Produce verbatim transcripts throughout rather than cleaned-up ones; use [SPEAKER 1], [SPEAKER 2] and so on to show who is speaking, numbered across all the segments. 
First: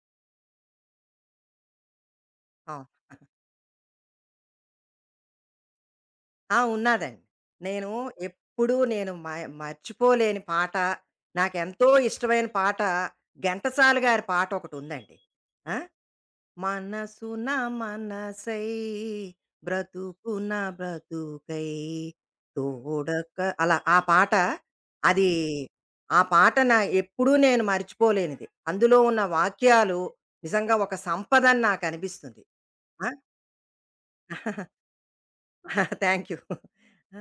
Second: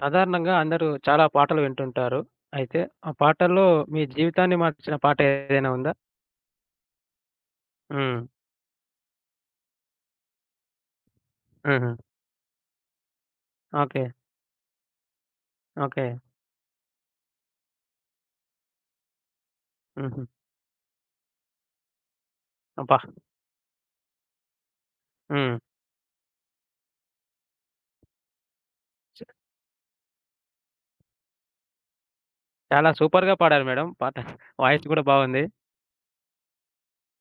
[SPEAKER 1] సాధారణంగా అందరూ చాలా పాటలు వింటుంటారు. అయితే
[SPEAKER 2] అవును.
[SPEAKER 1] ఆ పాటల్లో మీ జీవితాన్ని మార్చిన పాట ఏదైనా ఉందా?
[SPEAKER 2] ఆ! ఉన్నాదండి. నేను
[SPEAKER 1] హ్మ్.
[SPEAKER 2] ఎప్పుడూ నేను మ మర్చిపోలేని పాట, నాకెంతో
[SPEAKER 1] హుహు.
[SPEAKER 2] ఇష్టమైన పాట 'ఘంటసాల'
[SPEAKER 1] ఓకే.
[SPEAKER 2] గారి పాటొకటుందండి. ఆ!
[SPEAKER 1] ఓకే.
[SPEAKER 2] మనసున మనసై
[SPEAKER 1] హుహు.
[SPEAKER 2] బ్రతుకున బ్రతుకై
[SPEAKER 1] అబ్బా!
[SPEAKER 2] తోడక అలా ఆ పాట అది
[SPEAKER 1] హ్మ్.
[SPEAKER 2] ఆ పాట నా ఎప్పుడూ నేను మర్చిపోలేనిది. అందులో ఉన్న వాక్యాలు నిజంగా ఒక సంపదని నాకనిపిస్తుంది.
[SPEAKER 1] చాలా
[SPEAKER 2] ఆ!
[SPEAKER 1] సూపర్‌గా పాడారు మేడం పాట. వాయిస్ కూడా బాగుంది.
[SPEAKER 2] Thank you. ఆ!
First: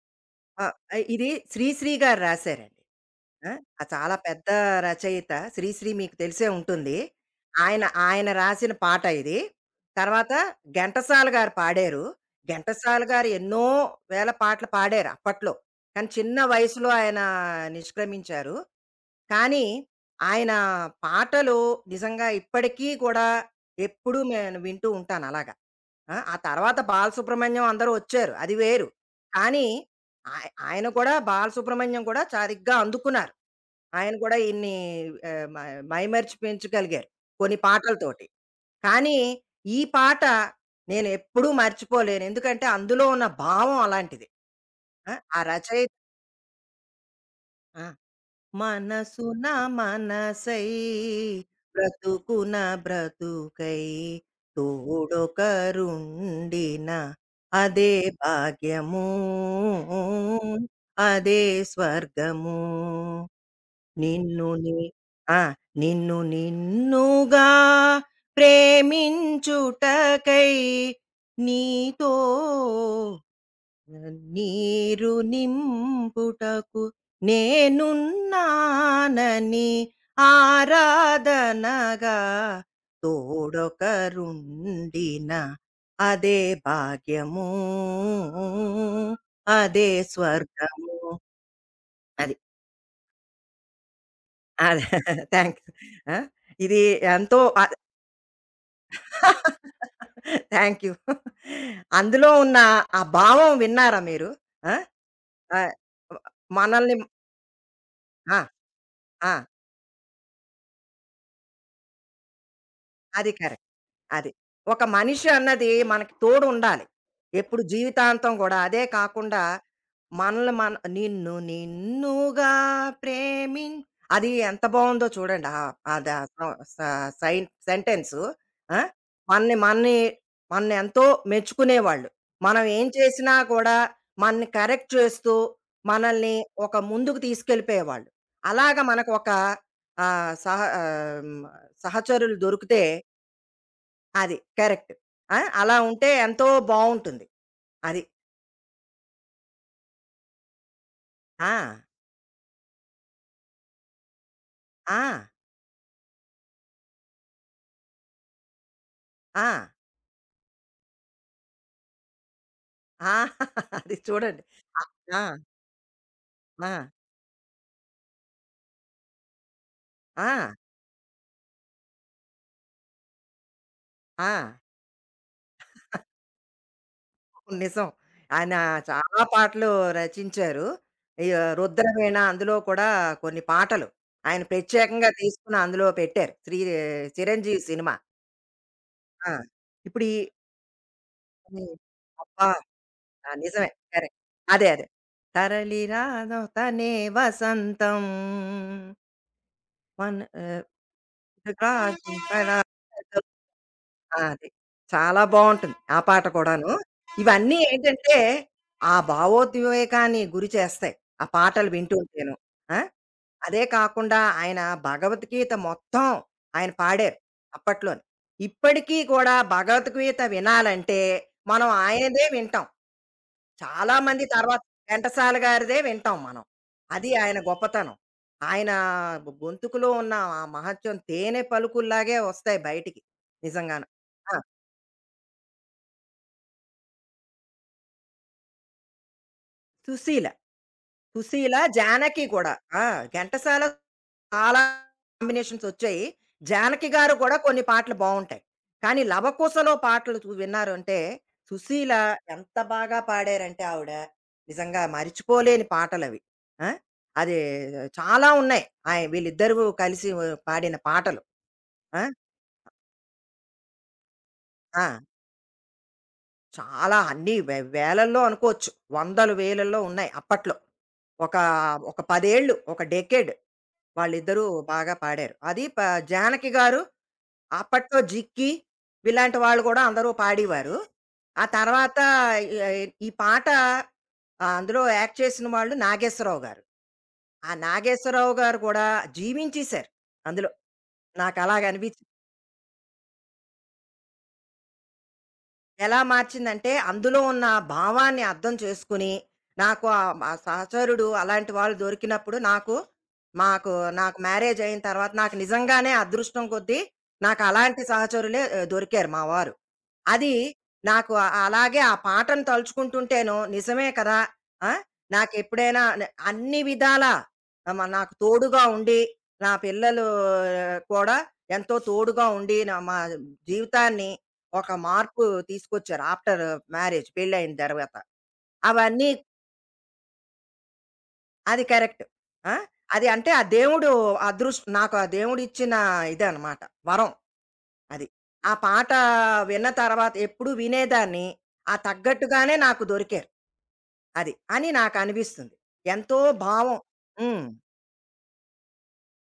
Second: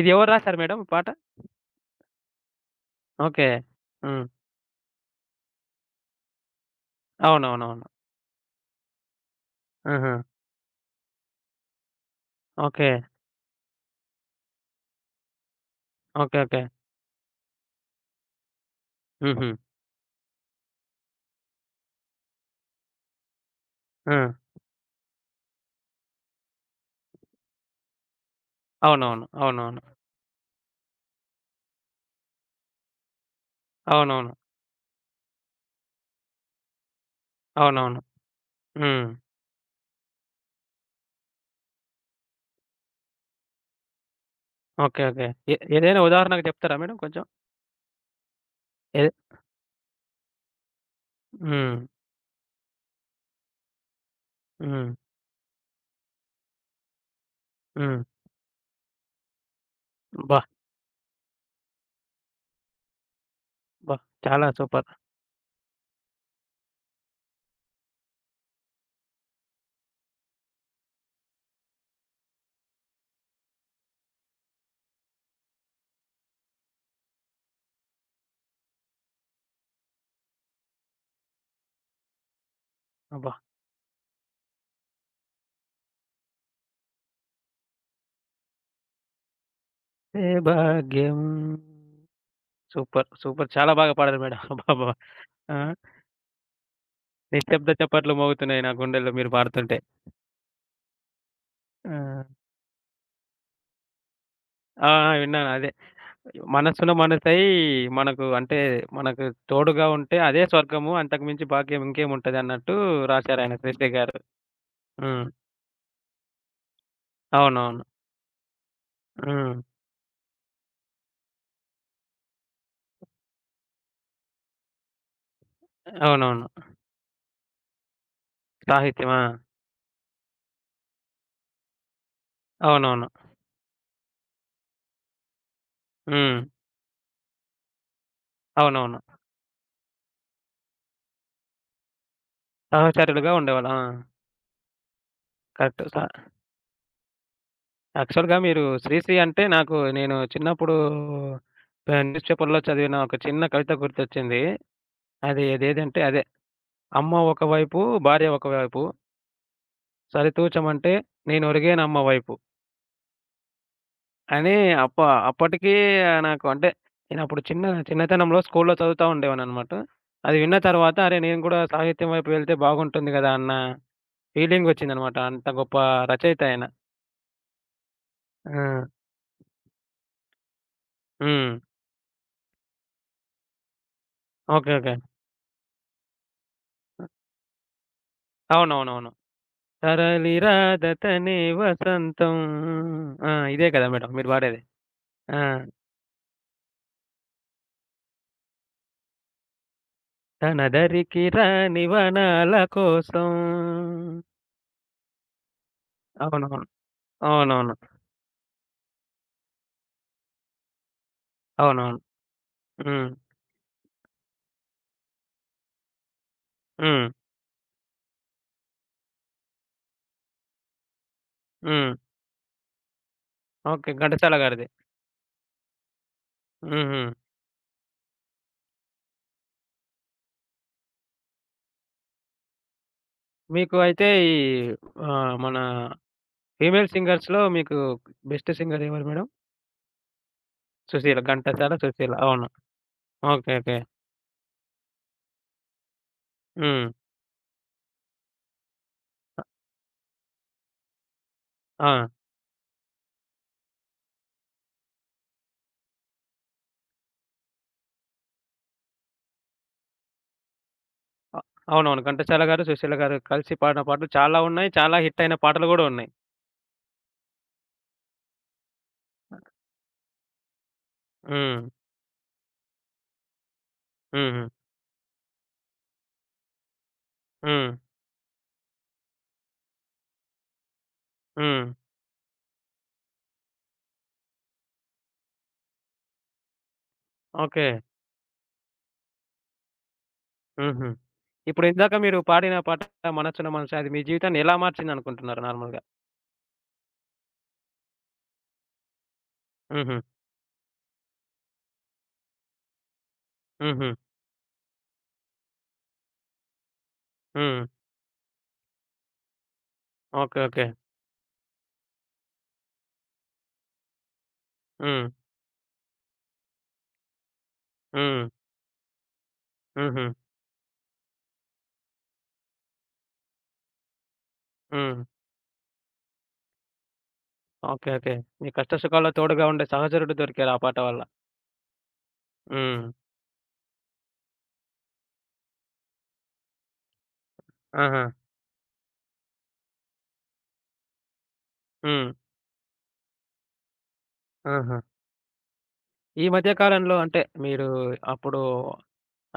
[SPEAKER 1] ఇది ఎవరు రాశారు
[SPEAKER 2] ఆ!
[SPEAKER 1] మేడం ఈ
[SPEAKER 2] ఆహ్,
[SPEAKER 1] పాట?
[SPEAKER 2] ఇది శ్రీశ్రీ గారు రాశారండి.
[SPEAKER 1] ఓకే.
[SPEAKER 2] ఆ! ఆహ్, చాలా
[SPEAKER 1] హ్మ్.
[SPEAKER 2] పెద్ద రచయిత శ్రీశ్రీ మీకు తెలిసే ఉంటుంది. ఆయన
[SPEAKER 1] అవునవునవును.
[SPEAKER 2] ఆయన రాసిన పాట ఇది.
[SPEAKER 1] హుహు.
[SPEAKER 2] తర్వాత ఘంటసాల గారు పాడారు.
[SPEAKER 1] ఓకే.
[SPEAKER 2] ఘంటసాల గారు ఎన్నో వేల పాటలు పాడారు అప్పట్లో. కానీ చిన్న
[SPEAKER 1] ఓకే. ఓకే.
[SPEAKER 2] వయసులో ఆయన నిష్క్రమించారు.
[SPEAKER 1] హుహు.
[SPEAKER 2] కానీ ఆయన పాటలు నిజంగా ఇప్పటికీ కూడా ఎప్పుడూ
[SPEAKER 1] హ్మ్.
[SPEAKER 2] నేను వింటూ ఉంటాను అలాగ. ఆ! ఆ తర్వాత బాలసుబ్రహ్మణ్యం అందరూ వచ్చారు. అది వేరు.
[SPEAKER 1] అవునవును.
[SPEAKER 2] కానీ
[SPEAKER 1] అవునవును.
[SPEAKER 2] ఆయ ఆయన కూడా బాలసుబ్రహ్మణ్యం కూడా సరిగ్గా అందుకున్నారు. ఆయన
[SPEAKER 1] అవునవును.
[SPEAKER 2] కూడా ఇన్ని ఆహ్, మ మైమరిచి పెంచగలిగారు కొన్ని
[SPEAKER 1] అవునవును.
[SPEAKER 2] పాటలతోటి.
[SPEAKER 1] హ్మ్.
[SPEAKER 2] కానీ ఈ పాట నేనెప్పుడూ మర్చిపోలేను. ఎందుకంటే అందులో ఉన్న భావం అలాంటిది.
[SPEAKER 1] ఓకే.
[SPEAKER 2] ఆ!
[SPEAKER 1] ఓకే.
[SPEAKER 2] ఆ
[SPEAKER 1] ఏ
[SPEAKER 2] రచయి
[SPEAKER 1] ఏదైనా ఉదాహరణకు చెప్తారా మేడం కొంచెం?
[SPEAKER 2] ఆ!
[SPEAKER 1] ఏ
[SPEAKER 2] మనసున మనసై
[SPEAKER 1] హ్మ్.
[SPEAKER 2] బ్రతుకున బ్రతుకై
[SPEAKER 1] హ్మ్.
[SPEAKER 2] తోడొకరుండిన అదే
[SPEAKER 1] హ్మ్.
[SPEAKER 2] భాగ్యము
[SPEAKER 1] అబ్బా!
[SPEAKER 2] అదే స్వర్గము
[SPEAKER 1] అబ్బా!
[SPEAKER 2] నిన్ను
[SPEAKER 1] చాలా
[SPEAKER 2] ని-
[SPEAKER 1] సూపర్.
[SPEAKER 2] ఆ నిన్ను నిన్నుగా ప్రేమించుటకై నీతో నీరు నింపుటకు నేనున్నానని ఆరాధనగా
[SPEAKER 1] అబ్బా!
[SPEAKER 2] తోడొకరుండిన అదే భాగ్యము అదే
[SPEAKER 1] ఏ
[SPEAKER 2] స్వర్గము
[SPEAKER 1] భాగ్యం
[SPEAKER 2] అది
[SPEAKER 1] సూపర్. సూపర్. చాలా బాగా పాడారు మేడం.
[SPEAKER 2] అది
[SPEAKER 1] అబ్బబ్బా! ఆ!
[SPEAKER 2] థ్యాంక్స్. ఇది ఎంతో
[SPEAKER 1] నిశ్శబ్ద చప్పట్లు మోగుతున్నాయి నా గుండెల్లో మీరు పాడుతుంటే.
[SPEAKER 2] Thank you.
[SPEAKER 1] ఆ!
[SPEAKER 2] అందులో ఉన్న ఆ భావం విన్నారా మీరు ఆ?
[SPEAKER 1] ఆ! ఆ! విన్నాను
[SPEAKER 2] ఆ,
[SPEAKER 1] అదే. మనస్సున
[SPEAKER 2] మనల్ని
[SPEAKER 1] మనసై మనకు అంటే మనకు
[SPEAKER 2] ఆ!
[SPEAKER 1] తోడుగా ఉంటే అదే స్వర్గము. అంతకు మించి భాగ్యం ఇంకేముంటది అన్నట్టు
[SPEAKER 2] అది
[SPEAKER 1] రాశారాయన
[SPEAKER 2] కరెక్ట్.
[SPEAKER 1] 'శ్రేష్ట' గారు.
[SPEAKER 2] అది. ఒక
[SPEAKER 1] హ్మ్.
[SPEAKER 2] మనిషి అన్నది మనకి తోడు ఉండాలి. ఎప్పుడు
[SPEAKER 1] అవునవును.
[SPEAKER 2] జీవితాంతం గూడా. అదే కాకుండా
[SPEAKER 1] హ్మ్.
[SPEAKER 2] మనల్ని మన నిన్ను నిన్నుగా ప్రేమిం అది ఎంత బావుందో చూడండి. ఆ! అద సౌ
[SPEAKER 1] అవునవును.
[SPEAKER 2] స సైన్ సెంటెన్సు. ఆ!
[SPEAKER 1] సాహిత్యం. ఆ!
[SPEAKER 2] మనని మనని మననెంతో మెచ్చుకునేవాళ్ళు. మనం ఏం
[SPEAKER 1] అవునవును.
[SPEAKER 2] చేసినా కూడా మనని కరెక్ట్ చేస్తూ, మనల్ని
[SPEAKER 1] హ్మ్.
[SPEAKER 2] ఒక ముందుకు తీసుకెళ్ళిపోయేవాళ్ళు. అలాగా
[SPEAKER 1] అవునవును.
[SPEAKER 2] మనకు ఒక ఆహ్, సహ ఆహ్, హ్మ్, సహచరులు దొరికితే
[SPEAKER 1] సహచరులుగా ఉండేవాళ్ళు. ఆ!
[SPEAKER 2] అది. కరెక్ట్. ఆ! అలా
[SPEAKER 1] కరెక్ట్. స
[SPEAKER 2] ఉంటే ఎంతో బావుంటుంది. అది.
[SPEAKER 1] యాక్చువల్‌గా మీరు 'శ్రీశ్రీ' అంటే నాకు నేను చిన్నప్పుడు
[SPEAKER 2] ఆ!
[SPEAKER 1] పే న్యూస్ పేపర్‌లో చదివిన ఒక చిన్న కవిత గుర్తొచ్చింది.
[SPEAKER 2] ఆ!
[SPEAKER 1] అది అదేదంటే అదే "అమ్మ ఒకవైపు, భార్య ఒకవైపు,
[SPEAKER 2] ఆ!
[SPEAKER 1] సరితూచమంటే నేనొరిగేనమ్మ వైపు"
[SPEAKER 2] ఆ! అది చూడండి.
[SPEAKER 1] అని అప్ప
[SPEAKER 2] ఆ!
[SPEAKER 1] అప్పటికి నాకు అంటే
[SPEAKER 2] ఆ!
[SPEAKER 1] నేనప్పుడు చిన్న చిన్నతనంలో స్కూల్‌లో చదువుతా ఉండేవాడిననమాట.
[SPEAKER 2] ఆ!
[SPEAKER 1] అది విన్న తర్వాత అరే! నేను కూడా సాహిత్యం వైపు వెళ్తే బాగుంటుంది కదా! అన్న
[SPEAKER 2] ఆ!
[SPEAKER 1] ఫీలింగ్ వచ్చిందనమాట. అంత గొప్ప రచయిత ఆయన.
[SPEAKER 2] నిజం. ఆయన
[SPEAKER 1] ఆ!
[SPEAKER 2] చాలా పాటలు రచించారు. ఈ
[SPEAKER 1] హ్మ్.
[SPEAKER 2] రుద్రవీణ అందులో కూడా కొన్ని పాటలు ఆయన
[SPEAKER 1] ఓకే. ఓకే.
[SPEAKER 2] ప్రత్యేకంగా తీసుకొని అందులో పెట్టారు. శ్రీ చిరంజీవి సినిమా.
[SPEAKER 1] అవునవునవును.
[SPEAKER 2] ఆ! ఇప్పుడు ఈ
[SPEAKER 1] తరలి రాదతనే
[SPEAKER 2] హ్మ్.
[SPEAKER 1] వసంతం.
[SPEAKER 2] అబ్బా! ఆ!
[SPEAKER 1] ఆ! ఇదే
[SPEAKER 2] నిజమే.
[SPEAKER 1] కదా! Madam
[SPEAKER 2] correct.
[SPEAKER 1] మీరు పాడేది.
[SPEAKER 2] అదే. అదే.
[SPEAKER 1] ఆ!
[SPEAKER 2] తరలి రాను తనే వసంతం వన్ ఆహ్,
[SPEAKER 1] తనదరికి
[SPEAKER 2] చక్కగా
[SPEAKER 1] రాని
[SPEAKER 2] ఇంకా
[SPEAKER 1] వనాల
[SPEAKER 2] ఇలా
[SPEAKER 1] కోసం.
[SPEAKER 2] ఆ! అది. చాలా బావుంటుంది ఆ పాట
[SPEAKER 1] అవునవును.
[SPEAKER 2] కూడాను. ఇవన్నీ
[SPEAKER 1] అవునవును.
[SPEAKER 2] ఏంటంటే, ఆ భావోద్వేగాన్ని గురి చేస్తాయి. ఆ పాటలు వింటూ
[SPEAKER 1] అవునవును.
[SPEAKER 2] ఉంటేను. ఆ!
[SPEAKER 1] హ్మ్.
[SPEAKER 2] అదే కాకుండా ఆయన భగవద్గీత మొత్తం ఆయన
[SPEAKER 1] హ్మ్.
[SPEAKER 2] పాడారు అప్పట్లోని. ఇప్పటికీ కూడా భగవద్గీత వినాలంటే, మనం
[SPEAKER 1] హ్మ్.
[SPEAKER 2] ఆయనదే వింటాం.
[SPEAKER 1] ఓకే.
[SPEAKER 2] చాలా మంది
[SPEAKER 1] ఘంటసాల
[SPEAKER 2] తర్వాత
[SPEAKER 1] గారిది.
[SPEAKER 2] ఘంటసాల గారిదే వింటాం మనం.
[SPEAKER 1] హుహు.
[SPEAKER 2] అది ఆయన గొప్పతనం. ఆయన గొ గొంతుకులో ఉన్న ఆ మహత్యం తేనె పలుకుల్లాగే వస్తాయి బయటికి
[SPEAKER 1] మీకు
[SPEAKER 2] నిజంగాను.
[SPEAKER 1] అయితే ఈ
[SPEAKER 2] ఆ!
[SPEAKER 1] ఆహ్, మన ఫీమేల్ సింగర్స్‌లో మీకు బెస్ట్ సింగర్ ఎవరు మేడం?
[SPEAKER 2] సుశీల.
[SPEAKER 1] సుశీల.
[SPEAKER 2] 'సుశీల',
[SPEAKER 1] ఘంటసాల, సుశీల.
[SPEAKER 2] 'జానకి'
[SPEAKER 1] అవును.
[SPEAKER 2] కూడా. ఆ!
[SPEAKER 1] ఓకే.
[SPEAKER 2] ఘంటసాల
[SPEAKER 1] ఓకే.
[SPEAKER 2] చాలా కాంబినేషన్స్ వచ్చాయి.
[SPEAKER 1] హ్మ్.
[SPEAKER 2] 'జానకి' గారు కూడా కొన్ని పాటలు బావుంటాయి. కానీ 'లవకుశలో' పాటలు చు విన్నారు అంటే 'సుశీల'
[SPEAKER 1] ఆ!
[SPEAKER 2] ఎంత బాగా పాడారంటే ఆవిడ నిజంగా మరిచిపోలేని పాటలవి. ఆ! అది చాలా ఉన్నాయి. ఆయ వీళ్ళిద్దరూ కలిసి వ పాడిన పాటలు.
[SPEAKER 1] అ
[SPEAKER 2] ఆ!
[SPEAKER 1] అవునవును. ఘంటసాల గారు, సుశీల గారు కలిసి పాడిన పాటలు చాలా ఉన్నాయి.
[SPEAKER 2] ఆ!
[SPEAKER 1] చాలా హిట్ అయిన పాటలు గూడా ఉన్నాయి.
[SPEAKER 2] చాలా అన్నీ వే వేలల్లో అనుకోవచ్చు. వందలు, వేలల్లో ఉన్నాయి అప్పట్లో. ఒక,
[SPEAKER 1] హ్మ్.
[SPEAKER 2] ఒక పది ఏళ్ళు ఒక డెకేడ్. వాళ్ళిద్దరూ
[SPEAKER 1] హుహు.
[SPEAKER 2] బాగా పాడారు. అది ప 'జానకి' గారు
[SPEAKER 1] హ్మ్.
[SPEAKER 2] అప్పట్లో 'జిక్కి' ఇలాంటి వాళ్ళు కూడా అందరూ పాడేవారు. ఆ
[SPEAKER 1] హ్మ్.
[SPEAKER 2] తర్వాత ఈ ఈ పాట ఆహ్, అందులో యాక్ట్ చేసిన వాళ్ళు నాగేశ్వరరావు గారు. ఆ
[SPEAKER 1] ఓకే.
[SPEAKER 2] నాగేశ్వరరావు గారు కూడా జీవించేశారు అందులో.
[SPEAKER 1] హుహు.
[SPEAKER 2] నాకు
[SPEAKER 1] ఇప్పుడు ఇందాక
[SPEAKER 2] అలాగనిపించింది.
[SPEAKER 1] మీరు పాడిన పాట 'మనసున మనసే' అది మీ జీవితాన్ని ఎలా మార్చిందనుకుంటున్నారు నార్మల్‌గా?
[SPEAKER 2] ఎలా మార్చిందంటే, అందులో ఉన్న భావాన్ని అర్థం చేసుకుని, నాకు
[SPEAKER 1] హుహు.
[SPEAKER 2] ఆహ్, మా సహచరుడు అలాంటి వాళ్ళు దొరికినప్పుడు నాకు మాకు
[SPEAKER 1] హుహు.
[SPEAKER 2] నాకు మ్యారేజ్ అయిన తర్వాత నాకు నిజంగానే అదృష్టం కొద్దీ నాకు
[SPEAKER 1] హ్మ్.
[SPEAKER 2] అలాంటి సహచరులే ఆహ్, దొరికారు మా వారు. అది
[SPEAKER 1] ఓకే. ఓకే.
[SPEAKER 2] నాకు ఆ- అలాగే ఆ పాటను తలుచుకుంటుంటేను నిజమే కదా! ఆ!
[SPEAKER 1] హ్మ్.
[SPEAKER 2] నాకెప్పుడైనా న అన్ని విధాలా మ నాకు
[SPEAKER 1] హ్మ్.
[SPEAKER 2] తోడుగా ఉండి, నా పిల్లలు
[SPEAKER 1] హుహు.
[SPEAKER 2] ఆ, కూడా ఎంతో తోడుగా ఉండి, నా మా జీవితాన్ని ఒక
[SPEAKER 1] హ్మ్.
[SPEAKER 2] మార్పు తీసుకొచ్చారు ఆఫ్టర్ మ్యారేజ్ పెళ్ళయిన
[SPEAKER 1] ఓకే.
[SPEAKER 2] తర్వాత.
[SPEAKER 1] ఓకే. మీ కష్ట
[SPEAKER 2] అవన్నీ
[SPEAKER 1] సుఖాల్లో తోడుగా ఉండే సహచరుడు దొరికారు ఆ పాట వల్ల.
[SPEAKER 2] అది కరెక్ట్. ఆ!
[SPEAKER 1] హ్మ్.
[SPEAKER 2] అది అంటే ఆ దేవుడు అదృష్టం నాకు ఆ దేవుడిచ్చిన ఇదనమాట. వరం
[SPEAKER 1] ఆహా!
[SPEAKER 2] అది. ఆ పాట విన్న తర్వాత ఎప్పుడు వినేదాన్ని. ఆ
[SPEAKER 1] హ్మ్.
[SPEAKER 2] తగ్గట్టుగానే నాకు దొరికారు. అది అని
[SPEAKER 1] ఆహా!
[SPEAKER 2] నాకనిపిస్తుంది. ఎంతో
[SPEAKER 1] ఈ మధ్య
[SPEAKER 2] భావం
[SPEAKER 1] కాలంలో అంటే
[SPEAKER 2] హ్మ్.
[SPEAKER 1] మీరు అప్పుడు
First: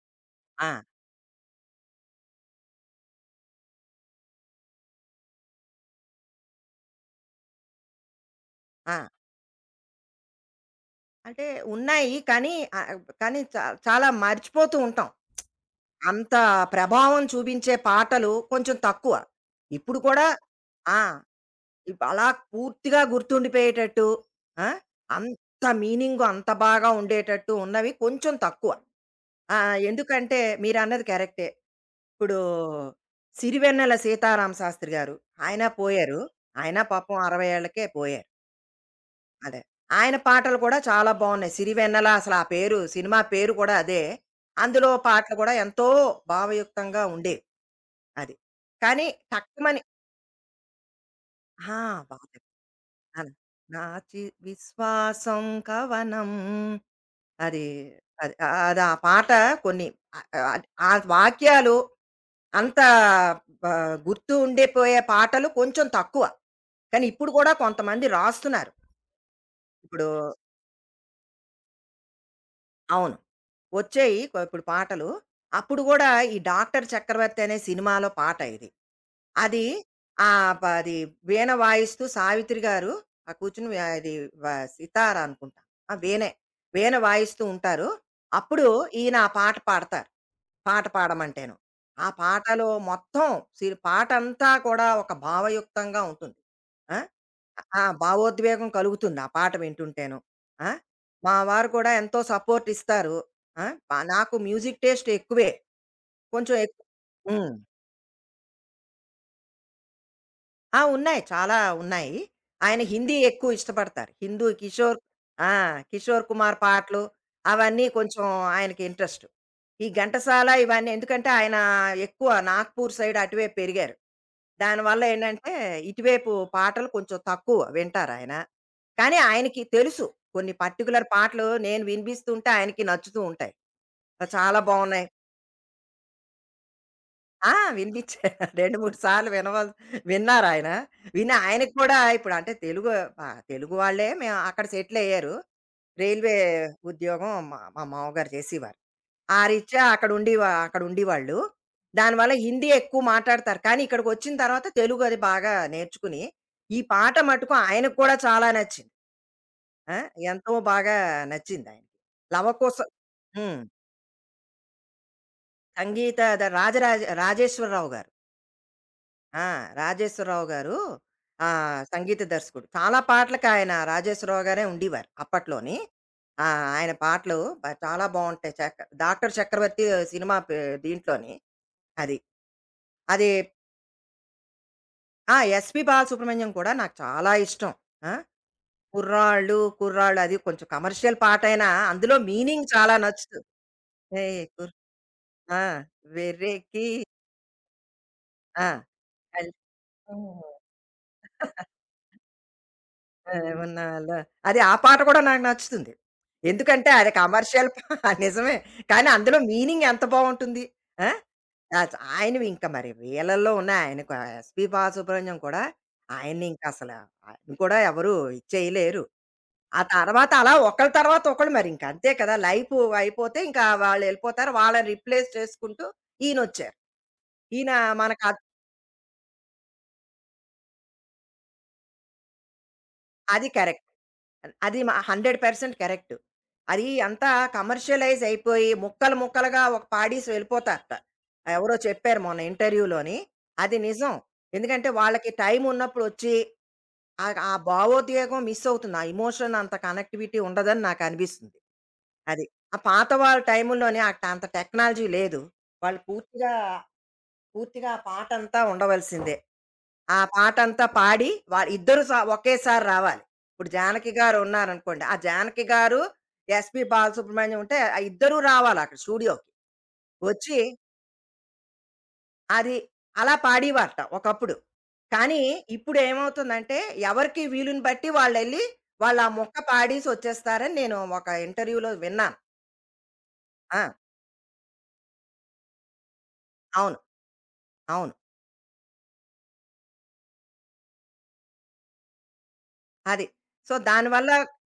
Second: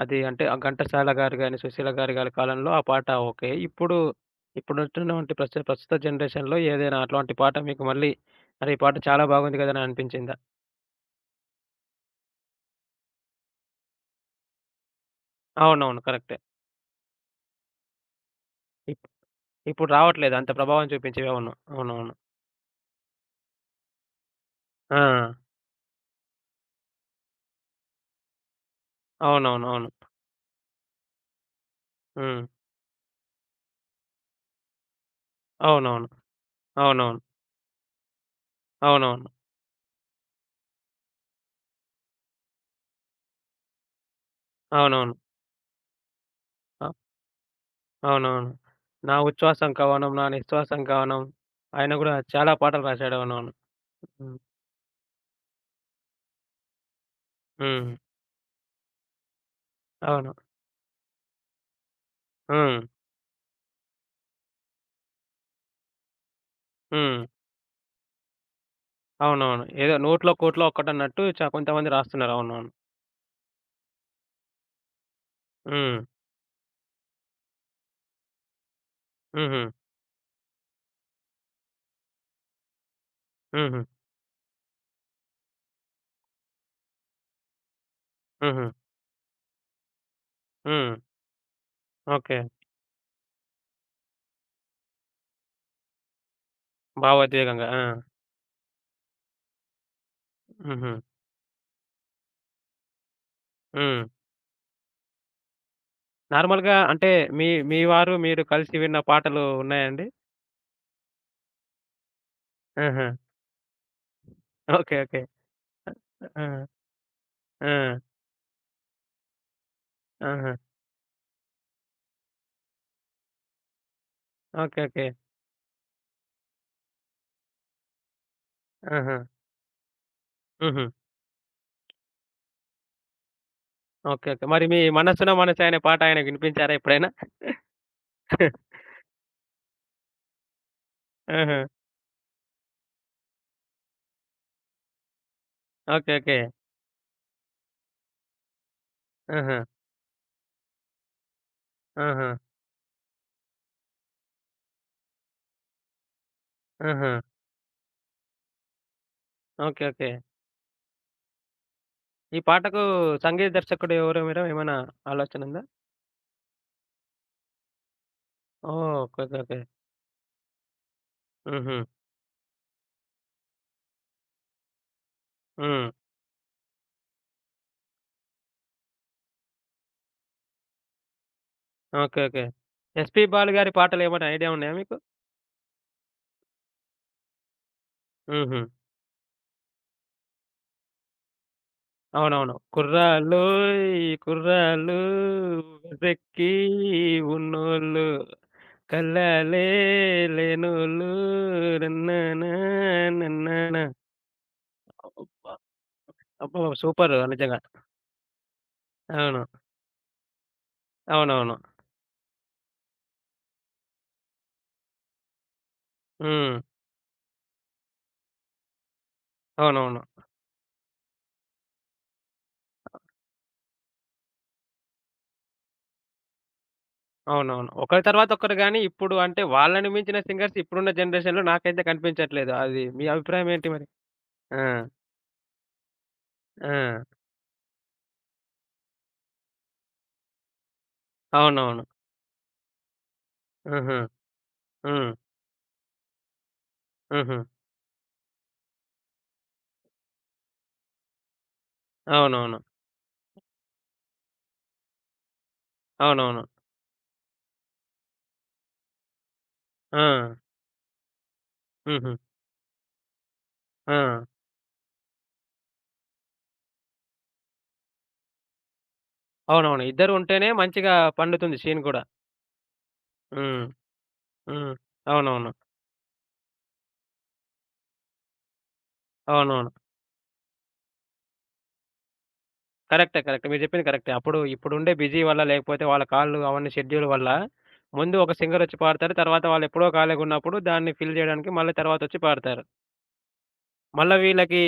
[SPEAKER 1] అది అంటే ఆ
[SPEAKER 2] ఆ!
[SPEAKER 1] 'ఘంటసాల' గారు గాని, 'సుశీల' గారి గారి కాలంలో ఆ పాట ఓకే. ఇప్పుడు ఇప్పుడున్నటువంటి ప్రస్తు ప్రస్తుత జనరేషన్‌లో ఏదైనా అట్లాంటి పాట మీకు మళ్ళీ అరే! ఈ
[SPEAKER 2] ఆ!
[SPEAKER 1] పాట చాలా బాగుంది కదా! అని అనిపించిందా?
[SPEAKER 2] అంటే ఉన్నాయి. కానీ ఆహ్, కానీ చా చాలా మర్చిపోతూ ఉంటాం.
[SPEAKER 1] అవునవును.
[SPEAKER 2] అంత
[SPEAKER 1] కరెక్టే.
[SPEAKER 2] ప్రభావం చూపించే పాటలు కొంచెం
[SPEAKER 1] ఇప్
[SPEAKER 2] తక్కువ.
[SPEAKER 1] ఇప్పుడు
[SPEAKER 2] ఇప్పుడు కూడా
[SPEAKER 1] రావట్లేదు అంత ప్రభావం
[SPEAKER 2] ఆ!
[SPEAKER 1] చూపించేవి. అవును.
[SPEAKER 2] ఇప్
[SPEAKER 1] అవునవును.
[SPEAKER 2] అలా పూర్తిగా గుర్తుండిపోయేటట్టు ఆ!
[SPEAKER 1] ఆ!
[SPEAKER 2] అంత మీనింగు అంత బాగా ఉండేటట్టు ఉన్నవి కొంచెం తక్కువ. ఆ!
[SPEAKER 1] అవునవును. అవును.
[SPEAKER 2] ఎందుకంటే మీరన్నది కరెక్టే. ఇప్పుడు
[SPEAKER 1] హ్మ్.
[SPEAKER 2] 'సిరివెన్నెల సీతారామ శాస్త్రి' గారు ఆయన
[SPEAKER 1] అవునవును.
[SPEAKER 2] పోయారు. ఆయన పాపం
[SPEAKER 1] అవునవును.
[SPEAKER 2] అరవై ఏళ్లకే పోయారు.
[SPEAKER 1] అవునవును.
[SPEAKER 2] అదే. ఆయన పాటలు కూడా చాలా బావున్నాయి. 'సిరివెన్నెల' అసలు ఆ పేరు సినిమా పేరు కూడా అదే. అందులో
[SPEAKER 1] అవునవును.
[SPEAKER 2] పాటలు కూడా ఎంతో
[SPEAKER 1] అ!
[SPEAKER 2] భావయుక్తంగా ఉండేవి. అది.
[SPEAKER 1] అవునవును.
[SPEAKER 2] కానీ
[SPEAKER 1] 'నా ఉచ్ఛ్వాసం
[SPEAKER 2] టక్కుమని
[SPEAKER 1] కవనం, నా నిశ్వాసం కవనం'
[SPEAKER 2] ఆ!
[SPEAKER 1] ఆయన గూడా
[SPEAKER 2] బా
[SPEAKER 1] చాలా
[SPEAKER 2] చెప్పారు.
[SPEAKER 1] పాటలు రాశాడు.
[SPEAKER 2] అవును.
[SPEAKER 1] అవునవును.
[SPEAKER 2] నాచి
[SPEAKER 1] హ్మ్.
[SPEAKER 2] విశ్వాసం కవనం అది.
[SPEAKER 1] హ్మ్.
[SPEAKER 2] అది. ఆ- అది ఆ పాట కొన్ని ఆహ్,
[SPEAKER 1] అవును.
[SPEAKER 2] ఆహ్, ఆ వాక్యాలు అంత
[SPEAKER 1] హ్మ్.
[SPEAKER 2] బ గుర్తు ఉండిపోయే పాటలు కొంచెం తక్కువ. కానీ
[SPEAKER 1] హ్మ్.
[SPEAKER 2] ఇప్పుడు కూడా కొంతమంది రాస్తున్నారు.
[SPEAKER 1] అవునవును. ఏదో
[SPEAKER 2] ఇప్పుడు
[SPEAKER 1] నూట్లో, కోట్లో ఒక్కటన్నట్టు చ కొంతమంది రాస్తున్నారు. అవునవును.
[SPEAKER 2] అవును. వచ్చాయి కొ ఇప్పుడు పాటలు. అప్పుడు
[SPEAKER 1] హ్మ్.
[SPEAKER 2] గూడా ఈ 'డాక్టర్ చక్రవర్తి' అనే సినిమాలో పాట ఇది.
[SPEAKER 1] హుహు.
[SPEAKER 2] అది ఆహ్, ప అది వీణ వాయిస్తూ సావిత్రి గారు ఆహ్, కూర్చొని
[SPEAKER 1] హుహు.
[SPEAKER 2] ఆహ్, అది వ సితార అనుకుంటా. ఆ! వీణే. వీణ వాయిస్తూ ఉంటారు.
[SPEAKER 1] హుహు.
[SPEAKER 2] అప్పుడు ఈయన ఆ పాట పాడతారు. పాట
[SPEAKER 1] హ్మ్.
[SPEAKER 2] పాడమంటేను. ఆ
[SPEAKER 1] ఓకే.
[SPEAKER 2] పాటలో మొత్తం సిర్ పాటంతా కూడా ఒక భావయుక్తంగా ఉంటుంది. ఆ!
[SPEAKER 1] భావోద్వేగంగా. ఆ!
[SPEAKER 2] ఆ! భావోద్వేగం కలుగుతుంది ఆ పాట వింటుంటేను. ఆ!
[SPEAKER 1] హుహు.
[SPEAKER 2] మా వారు కూడా ఎంతో సపోర్ట్ ఇస్తారు. ఆ!
[SPEAKER 1] హ్మ్.
[SPEAKER 2] బా- నాకు మ్యూజిక్ టేస్ట్ ఎక్కువే. కొంచెం
[SPEAKER 1] నార్మల్‌గా
[SPEAKER 2] ఎక్కు
[SPEAKER 1] అంటే మీ
[SPEAKER 2] హ్మ్.
[SPEAKER 1] మీ వారు, మీరు కలిసి విన్న పాటలు ఉన్నాయండి?
[SPEAKER 2] ఆ! ఉన్నాయి. చాలా ఉన్నాయి. ఆయన
[SPEAKER 1] ఆహా!
[SPEAKER 2] హిందీ ఎక్కువ ఇష్టపడతారు. హిందూ
[SPEAKER 1] ఓకే.
[SPEAKER 2] కిషోర్
[SPEAKER 1] ఓకే.
[SPEAKER 2] ఆ! కిషోర్ కుమార్
[SPEAKER 1] ఆ!
[SPEAKER 2] పాటలు అవన్నీ
[SPEAKER 1] ఆ!
[SPEAKER 2] కొంచెం ఆయనకి ఇంట్రెస్ట్. ఈ ఘంటసాల
[SPEAKER 1] ఆహా!
[SPEAKER 2] ఇవన్నీ ఎందుకంటే ఆయన ఎక్కువ నాగ్పూర్ సైడ్ అటువైపు పెరిగారు.
[SPEAKER 1] ఓకే.
[SPEAKER 2] దానివల్ల
[SPEAKER 1] ఓకే.
[SPEAKER 2] ఏంటంటే ఇటువైపు పాటలు కొంచెం తక్కువ వింటారాయన. కానీ
[SPEAKER 1] ఆహా!
[SPEAKER 2] ఆయనకి తెలుసు. కొన్ని
[SPEAKER 1] హుహు.
[SPEAKER 2] పర్టిక్యులర్ పాటలు నేను వినిపిస్తూ ఉంటే ఆయనకి నచ్చుతూ ఉంటాయి.
[SPEAKER 1] ఓకే. ఓకే.
[SPEAKER 2] చాలా
[SPEAKER 1] మరి మీ
[SPEAKER 2] బావున్నాయి.
[SPEAKER 1] 'మనసున మనసే' అనే పాట ఆయనకు వినిపించారా ఎప్పుడైనా?
[SPEAKER 2] ఆ! వినిపించారు. రెండు, మూడు సార్లు వినవల్ విన్నారాయన. విని
[SPEAKER 1] ఆహా!
[SPEAKER 2] ఆయనకి కూడా ఇప్పుడు అంటే తెలుగు ఆహ్, తెలుగు వాళ్ళే మేము అక్కడ సెటిలయ్యారు.
[SPEAKER 1] ఓకే.
[SPEAKER 2] Railway
[SPEAKER 1] okay.
[SPEAKER 2] ఉద్యోగం మా మా మామగారు చేసేవారు. ఆ
[SPEAKER 1] ఆహా!
[SPEAKER 2] రీత్యా అక్కడుండి వా అక్కడుండేవాళ్ళు.
[SPEAKER 1] ఆహా!
[SPEAKER 2] దానివల్ల హిందీ ఎక్కువ మాట్లాడతారు. కానీ ఇక్కడికొచ్చిన తర్వాత తెలుగు అది బాగా నేర్చుకుని, ఈ
[SPEAKER 1] ఆహా!
[SPEAKER 2] పాట మటుకు ఆయనకు కూడా చాలా నచ్చింది.
[SPEAKER 1] ఓకే.
[SPEAKER 2] ఆ!
[SPEAKER 1] ఓకే.
[SPEAKER 2] ఎంతో బాగా నచ్చిందాయనకి.
[SPEAKER 1] ఈ పాటకు
[SPEAKER 2] 'లవకుశ'
[SPEAKER 1] సంగీత
[SPEAKER 2] హ్మ్.
[SPEAKER 1] దర్శకుడు ఎవరో మీరు ఏమైనా ఆలోచనుందా?
[SPEAKER 2] సంగీత ద రాజరాజ రాజేశ్వరరావు గారు.
[SPEAKER 1] ఓహ్! ఓకే. ఓకే.
[SPEAKER 2] ఆ!
[SPEAKER 1] ఓకే.
[SPEAKER 2] రాజేశ్వరరావు గారు
[SPEAKER 1] హుహు.
[SPEAKER 2] ఆహ్, సంగీత దర్శకుడు. చాలా పాటలకి ఆయన రాజేశ్వరరావు గారే ఉండేవారు అప్పట్లోని.
[SPEAKER 1] హ్మ్.
[SPEAKER 2] ఆ! ఆయన పాటలు బ చాలా బావుంటాయి. చక్ 'డాక్టర్ చక్రవర్తి' సినిమా పే దీంట్లోని అది.
[SPEAKER 1] ఓకే. ఓకే. ఎస్‌పీ
[SPEAKER 2] అది
[SPEAKER 1] బాలు గారి పాటలేమైనా ఐడియా ఉన్నాయా మీకు?
[SPEAKER 2] ఆ! ఎస్‌పి బాలసుబ్రహ్మణ్యం కూడా నాకు చాలా ఇష్టం. ఆ!
[SPEAKER 1] హుహు.
[SPEAKER 2] 'కుర్రాళ్ళు కుర్రాళ్ళు' అది కొంచెం కమర్షియల్ పాటైనా అందులో
[SPEAKER 1] అవునవును.
[SPEAKER 2] మీనింగ్ చాలా నచ్చుతుంది.
[SPEAKER 1] కుర్రాళ్ళోయ్!
[SPEAKER 2] ఏయ్ కుర్
[SPEAKER 1] కుర్రాళ్ళు
[SPEAKER 2] ఆ!
[SPEAKER 1] ఉర్రెక్కి
[SPEAKER 2] వెర్రెకి
[SPEAKER 1] ఉన్నోళ్ళు
[SPEAKER 2] ఆ! కల్
[SPEAKER 1] కల్లాలే లేనోళ్ళు రన్నానా
[SPEAKER 2] ఆహ్,
[SPEAKER 1] నన్నానా
[SPEAKER 2] ఏమన్నా అలా అది ఆ పాట కూడా నాకు
[SPEAKER 1] అబ్బా!
[SPEAKER 2] నచ్చుతుంది.
[SPEAKER 1] అబ్బో!
[SPEAKER 2] ఎందుకంటే అది
[SPEAKER 1] సూపరు నిజంగా.
[SPEAKER 2] కమర్షియల్ పా నిజమే. కానీ అందులో
[SPEAKER 1] అవును.
[SPEAKER 2] మీనింగ్ ఎంత బావుంటుంది. ఆ!
[SPEAKER 1] అవునవును.
[SPEAKER 2] ఆచ్ ఆయనవి ఇంక మరి వీళ్ళల్లో ఉన్న ఆయనకు ఎస్‌పి బాలసుబ్రహ్మణ్యం కూడా ఆయన్ని
[SPEAKER 1] హ్మ్.
[SPEAKER 2] ఇంక అసల ఆయన కూడా ఎవరు ఇది చేయలేరు. ఆ
[SPEAKER 1] అవునవును.
[SPEAKER 2] తర్వాత అలా ఒకళ్ళ తర్వాత ఒకళ్ళు మరింక అంతే కదా! లైఫు అయిపోతే ఇంకా వాళ్ళెళ్ళిపోతారు. వాళ్ళని రిప్లేస్ చేసుకుంటూ ఈయనొచ్చారు.
[SPEAKER 1] అవునవును.
[SPEAKER 2] ఈయన
[SPEAKER 1] ఒకరి
[SPEAKER 2] మనకు
[SPEAKER 1] తర్వాత
[SPEAKER 2] అద్
[SPEAKER 1] ఒకరు గాని, ఇప్పుడు అంటే వాళ్ళని మించిన సింగర్స్ ఇప్పుడున్న జనరేషన్‌లో నాకైతే కనిపించట్లేదు. అది మీ
[SPEAKER 2] అది
[SPEAKER 1] అభిప్రాయం ఏంటి
[SPEAKER 2] కరెక్ట్.
[SPEAKER 1] మరి? ఆ!
[SPEAKER 2] అది మ నూరు శాతం కరెక్ట్. అది
[SPEAKER 1] ఆ!
[SPEAKER 2] అంతా కమర్షియలైజ్ అయిపోయి ముక్కలు ముక్కలుగా ఒక పాడేసి వెళ్ళిపోతారట. ఎవరో
[SPEAKER 1] అవునవును.
[SPEAKER 2] చెప్పారు మొన్న ఇంటర్వ్యూలోని. అది
[SPEAKER 1] హుహు.
[SPEAKER 2] నిజం. ఎందుకంటే
[SPEAKER 1] హ్మ్.
[SPEAKER 2] వాళ్ళకి టైం ఉన్నప్పుడొచ్చి ఆహ్,
[SPEAKER 1] హుహు.
[SPEAKER 2] ఆ ఆ భావోద్వేగం మిస్ అవుతుంది. ఆ ఎమోషన్ అంత కనెక్టివిటీ ఉండదని నాకనిపిస్తుంది. అది.
[SPEAKER 1] అవునవును.
[SPEAKER 2] ఆ పాత వాళ్ళ టైముల్లోనే అట్ అంత టెక్నాలజీ లేదు. వాళ్ళు
[SPEAKER 1] అవునవును.
[SPEAKER 2] పూర్తిగా పూర్తిగా ఆ పాటంతా ఉండవలసిందే.
[SPEAKER 1] ఆ!
[SPEAKER 2] ఆ పాటంతా పాడి వాళ్ ఇద్దరు స
[SPEAKER 1] హుహు.
[SPEAKER 2] ఒకేసారి రావాలి. ఇప్పుడు
[SPEAKER 1] ఆ!
[SPEAKER 2] జానకి గారు ఉన్నారనుకోండి. ఆ జానకి గారు, ఎస్‌పి బాలసుబ్రహ్మణ్యం ఉంటే ఆ ఇద్దరూ రావాలి అక్కడ స్టూడియోకి.
[SPEAKER 1] అవునవును. ఇద్దరు ఉంటేనే
[SPEAKER 2] వచ్చి
[SPEAKER 1] మంచిగా పండుతుంది సీన్ గూడా.
[SPEAKER 2] అది అలా
[SPEAKER 1] హ్మ్.
[SPEAKER 2] పాడేవారట ఒకప్పుడు.
[SPEAKER 1] హ్మ్.
[SPEAKER 2] కానీ
[SPEAKER 1] అవునవును.
[SPEAKER 2] ఇప్పుడేమవుతుందంటే ఎవరికి వీలుని బట్టి వాళ్ళెళ్లి వాళ్ళా ముక్క
[SPEAKER 1] అవునవును.
[SPEAKER 2] పాడేసి వచ్చేస్తారని నేను ఒక ఇంటర్వ్యూలో విన్నాను.
[SPEAKER 1] కరెక్టే. కరెక్టే. మీరు
[SPEAKER 2] ఆ!
[SPEAKER 1] చెప్పింది కరెక్టే. అప్పుడు ఇప్పుడుండే బిజీ వల్ల లేకపోతే వాళ్ళ కాల్లు అవన్నీ
[SPEAKER 2] అవును.
[SPEAKER 1] షెడ్యూల్ వల్ల
[SPEAKER 2] అవును.
[SPEAKER 1] ముందు ఒక సింగరొచ్చి పాడతారు. తర్వాత వాళ్ళు ఎప్పుడో ఖాళీగున్నప్పుడు దాన్ని ఫిల్ జేయడానికి మళ్ళీ తర్వాతొచ్చి పాడతారు.
[SPEAKER 2] అది. సో
[SPEAKER 1] మళ్ళా
[SPEAKER 2] దానివల్ల
[SPEAKER 1] వీళ్ళకి,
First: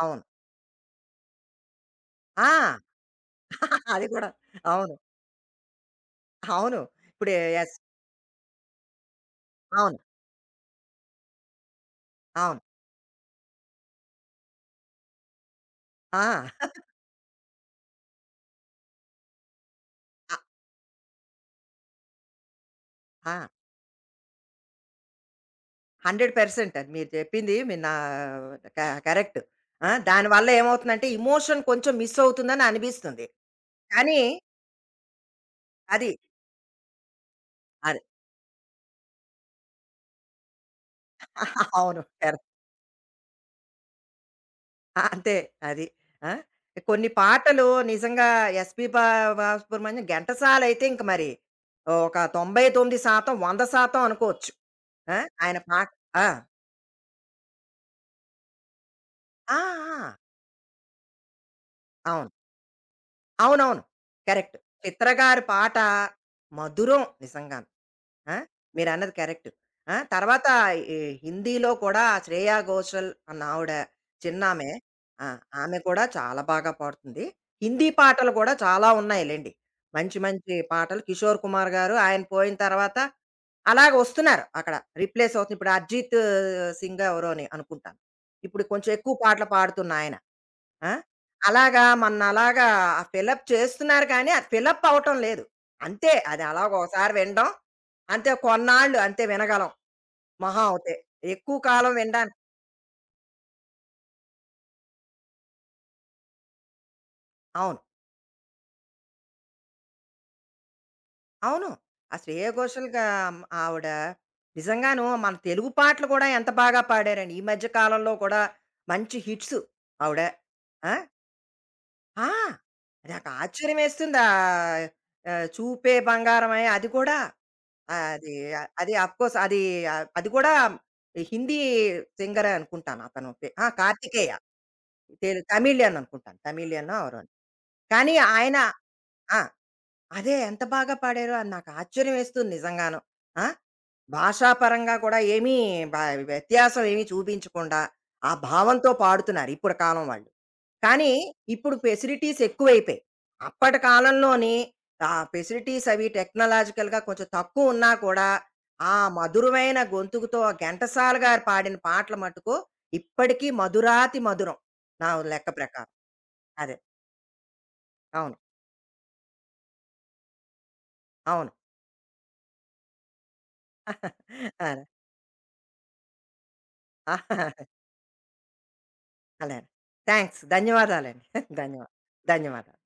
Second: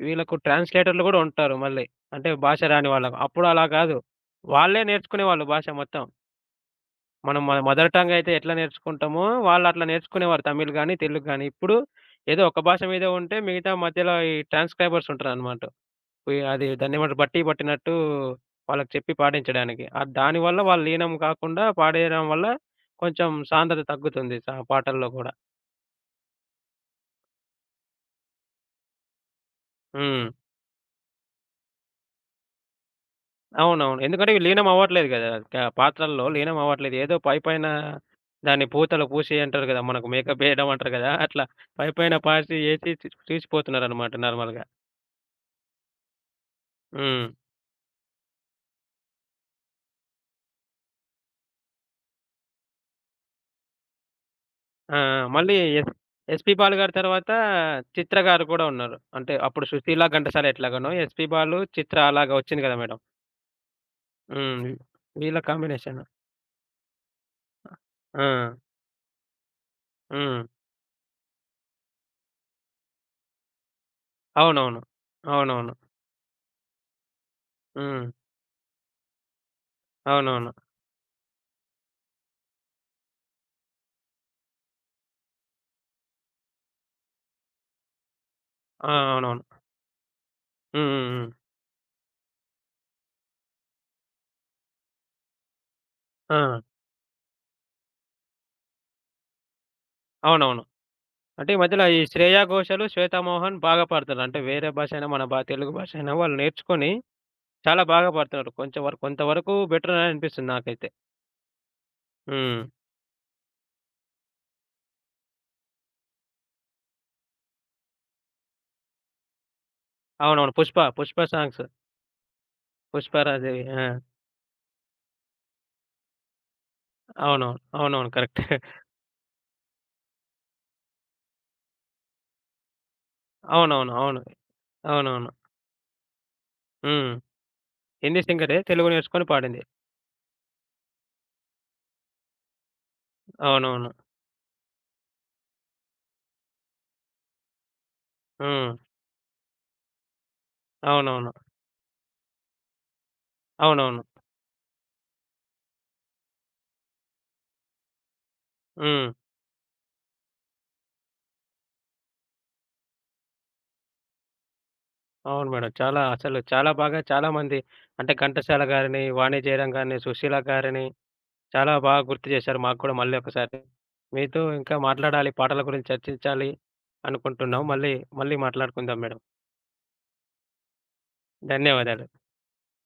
[SPEAKER 2] అవును.
[SPEAKER 1] వీళ్ళకు ట్రాన్స్‌లేటర్‌లు గూడా ఉంటారు మళ్ళీ. అంటే భాష
[SPEAKER 2] ఆ!
[SPEAKER 1] రాని వాళ్ళకు. అప్పుడు అలా కాదు.
[SPEAKER 2] అది కూడా.
[SPEAKER 1] వాళ్ళే
[SPEAKER 2] అవును.
[SPEAKER 1] నేర్చుకునేవాళ్ళు భాష మొత్తం.
[SPEAKER 2] అవును. ఇప్పుడు
[SPEAKER 1] మనం మన
[SPEAKER 2] యెస్.
[SPEAKER 1] మదర్ టంగ్ అయితే ఎట్లా నేర్చుకుంటామో వాళ్ళు అట్లా
[SPEAKER 2] అవును.
[SPEAKER 1] నేర్చుకునేవారు. తమిళ్ గాని, తెలుగు గాని. ఇప్పుడు ఏదో
[SPEAKER 2] అవును.
[SPEAKER 1] ఒక భాష మీదే ఉంటే మిగతా మధ్యలో ఈ ట్రాన్స్‌క్రైబర్స్ ఉంటారనమాట. పోయి అది
[SPEAKER 2] ఆ!
[SPEAKER 1] దాన్నేమంటారు బట్టి పట్టినట్టు వాళ్ళకి చెప్పి పాడించడానికి. ఆహ్,
[SPEAKER 2] అ
[SPEAKER 1] దానివల్ల వాళ్ళు లీనం కాకుండా పాడేయడం వల్ల కొంచెం
[SPEAKER 2] ఆ!
[SPEAKER 1] సాంద్రత తగ్గుతుంది స పాటల్లో గూడా.
[SPEAKER 2] నూరు శాతం అది మీరు చెప్పింది మీ నా క కరెక్ట్. ఆ!
[SPEAKER 1] హ్మ్.
[SPEAKER 2] దానివల్ల ఏమవుతుందంటే, ఎమోషన్ కొంచెం మిస్ అవుతుందని అనిపిస్తుంది.
[SPEAKER 1] అవునవును.
[SPEAKER 2] కానీ
[SPEAKER 1] ఎందుకంటే ఇవి లీనం అవ్వట్లేదు గదా! క
[SPEAKER 2] అది
[SPEAKER 1] పాత్రల్లో లీనం అవ్వట్లేదు. ఏదో పైపైన
[SPEAKER 2] అది.
[SPEAKER 1] దాన్ని పూతల పూసి అంటారు గదా! మనకు మేకప్ ఏయడం అంటారు గదా! అట్లా
[SPEAKER 2] అవును.
[SPEAKER 1] పైపైన
[SPEAKER 2] కరెక్ట్.
[SPEAKER 1] పాసి ఏసి తీ తీసిపోతున్నారనమాట నార్మల్‌గా.
[SPEAKER 2] ఆ, అంతే అది. ఆ! కొన్ని
[SPEAKER 1] హ్మ్.
[SPEAKER 2] పాటలు నిజంగా 'ఎస్‌పి బా బాలసుబ్రహ్మణ్యం' ఘంటసాల అయితే ఇంక మరి ఒక తొంభై తొమ్మిది శాతం నూరు శాతం అనుకోవచ్చు.
[SPEAKER 1] ఆ! ఆ!
[SPEAKER 2] ఆ!
[SPEAKER 1] మళ్ళీ
[SPEAKER 2] ఆయన పాట
[SPEAKER 1] ఎస్.
[SPEAKER 2] ఆ!
[SPEAKER 1] ఎస్‌పీ బాలు గారి తర్వాత చిత్ర గారు కూడా ఉన్నారు. అంటే
[SPEAKER 2] ఆ!
[SPEAKER 1] అప్పుడు
[SPEAKER 2] ఆ!
[SPEAKER 1] 'సుశీల' 'ఘంటసాల' ఎట్లాగానో ఎస్‌పీ బాలు, చిత్ర
[SPEAKER 2] అవును.
[SPEAKER 1] అలాగా వచ్చింది గదా! మేడం.
[SPEAKER 2] అవునవును. కరెక్ట్.
[SPEAKER 1] హ్మ్.
[SPEAKER 2] చిత్ర
[SPEAKER 1] వీళ్ళ
[SPEAKER 2] గారి పాట
[SPEAKER 1] కాంబినేషన్.
[SPEAKER 2] మధురం నిజంగాను. ఆ!
[SPEAKER 1] ఆ!
[SPEAKER 2] మీరన్నది కరెక్ట్. ఆ!
[SPEAKER 1] హ్మ్.
[SPEAKER 2] తర్వాత ఈ హిందీలో కూడా 'శ్రేయ ఘోషల్' అన్న ఆవిడ చిన్నామె.
[SPEAKER 1] అవునవును.
[SPEAKER 2] ఆ!
[SPEAKER 1] అవునవును.
[SPEAKER 2] ఆమె కూడా చాలా బాగా పాడుతుంది. హిందీ
[SPEAKER 1] హ్మ్.
[SPEAKER 2] పాటలు కూడా చాలా ఉన్నాయిలెండి. మంచి
[SPEAKER 1] అవునవును.
[SPEAKER 2] మంచి పాటలు. కిషోర్ కుమార్ గారు ఆయన పోయిన తర్వాత అలాగ వస్తున్నారు అక్కడ. రీప్లేస్ అవుతుంది. ఇప్పుడు 'అర్జిత్ సింగ్' ఎవరోని అనుకుంటాను. ఇప్పుడు
[SPEAKER 1] ఆ!
[SPEAKER 2] కొంచెం ఎక్కువ
[SPEAKER 1] అవునవును.
[SPEAKER 2] పాటలు పాడుతున్న ఆయన.
[SPEAKER 1] హ్మ్.
[SPEAKER 2] ఆ!
[SPEAKER 1] హ్మ్. హ్మ్.
[SPEAKER 2] అలాగా మన్నలాగా ఆ ఫిలప్ చేస్తున్నారు కానీ, అది ఫిలప్ అవ్వటం లేదు. అంతే అది
[SPEAKER 1] ఆ!
[SPEAKER 2] అలాగ ఒకసారి వినడం. అంతే కొన్నాళ్ళు అంతే వినగలం.
[SPEAKER 1] అవునవును.
[SPEAKER 2] మహా అవుతే.
[SPEAKER 1] అంటే
[SPEAKER 2] ఎక్కువ
[SPEAKER 1] ఈ మధ్యలో
[SPEAKER 2] కాలం
[SPEAKER 1] ఈ
[SPEAKER 2] వినడానికి
[SPEAKER 1] శ్రేయా ఘోషాలు, 'శ్వేతా మోహన్' బాగా పాడుతున్నారు. అంటే వేరే భాష అయినా, మన బా తెలుగు భాష అయినా వాళ్ళు నేర్చుకొని
[SPEAKER 2] అవును.
[SPEAKER 1] చాలా బాగా పాడుతున్నారు. కొంచెం వరకు కొంతవరకు బెటర్ అని అనిపిస్తుంది నాకైతే.
[SPEAKER 2] అవును. ఆ శ్రేయ
[SPEAKER 1] హ్మ్.
[SPEAKER 2] ఘోషల్‌గా ఆవిడ నిజంగాను మన తెలుగు పాటలు కూడా ఎంత బాగా పాడారండి. ఈ మధ్య కాలంలో కూడా మంచి హిట్స్ ఆవిడ.
[SPEAKER 1] అవునవును. 'పుష్ప',
[SPEAKER 2] ఆ!
[SPEAKER 1] 'పుష్ప' సాంగ్స్
[SPEAKER 2] ఆ! నాకు
[SPEAKER 1] 'పుష్పారాజేవి' ఆ!
[SPEAKER 2] ఆశ్చర్యమేస్తుంది. ఆహ్, ఆహ్, చూపే బంగారమై అది కూడా.
[SPEAKER 1] అవునవును.
[SPEAKER 2] ఆ!
[SPEAKER 1] అవునవును.
[SPEAKER 2] అది
[SPEAKER 1] కరెక్ట్.
[SPEAKER 2] ఆ- అది అఫ్‌కోర్స్ అది ఆ, అది కూడా హిందీ సింగరే అనుకుంటాను అతను. పే- ఆ!
[SPEAKER 1] అవునవును. అవును.
[SPEAKER 2] కార్తికేయ.
[SPEAKER 1] అవునవును.
[SPEAKER 2] తెలు తమిళియన్ అనుకుంటాను. తమిళియనో
[SPEAKER 1] హ్మ్.
[SPEAKER 2] ఎవరో. కానీ
[SPEAKER 1] హిందీ
[SPEAKER 2] ఆయన
[SPEAKER 1] సింగరే తెలుగు నేర్చుకొని
[SPEAKER 2] ఆ!
[SPEAKER 1] పాడింది.
[SPEAKER 2] అదే ఎంత బాగా పాడారో అని నాకు ఆశ్చర్యం వేస్తుంది నిజంగాను. ఆ!
[SPEAKER 1] అవునవును.
[SPEAKER 2] భాషాపరంగా కూడా ఏమీ బ వ్యత్యాసం ఏమీ చూపించకుండా, ఆ
[SPEAKER 1] హ్మ్.
[SPEAKER 2] భావంతో పాడుతున్నారు ఇప్పుడు కాలం వాళ్ళు. కానీ
[SPEAKER 1] అవునవును.
[SPEAKER 2] ఇప్పుడు ఫెసిలిటీస్ ఎక్కువైపోయాయి. అప్పటి
[SPEAKER 1] అవునవును.
[SPEAKER 2] కాలంలోని ఆ ఫెసిలిటీస్ అవి టెక్నాలాజికల్‌గా కొంచెం తక్కువ ఉన్నా కూడా, ఆ
[SPEAKER 1] హ్మ్.
[SPEAKER 2] మధురమైన గొంతుకుతో ఘంటసాల గారు పాడిన పాటలు మట్టుకు ఇప్పటికీ మధురాతి మధురం. నా లెక్క
[SPEAKER 1] అవును మేడం.
[SPEAKER 2] ప్రకారం.
[SPEAKER 1] చాలా అసలు చాలా
[SPEAKER 2] అదే.
[SPEAKER 1] బాగా చాలా మంది అంటే
[SPEAKER 2] అవును.
[SPEAKER 1] ఘంటసాల గారిని, వాణి జయరాం గారిని, సుశీల గారిని
[SPEAKER 2] అవును.
[SPEAKER 1] చాలా బాగా గుర్తు చేశారు మాకు కూడా మళ్ళీ ఒకసారి. మీతో ఇంకా
[SPEAKER 2] అదే.
[SPEAKER 1] మాట్లాడాలి, పాటల గురించి చర్చించాలి అనుకుంటున్నాం. మళ్ళీ మళ్ళీ మాట్లాడుకుందాం మేడం.
[SPEAKER 2] అలానే. థాంక్స్. ధన్యవాదాలండి. ధన్యవాదాలు.
[SPEAKER 1] ధన్యవాదాలు.
[SPEAKER 2] ధన్యవాదాలు.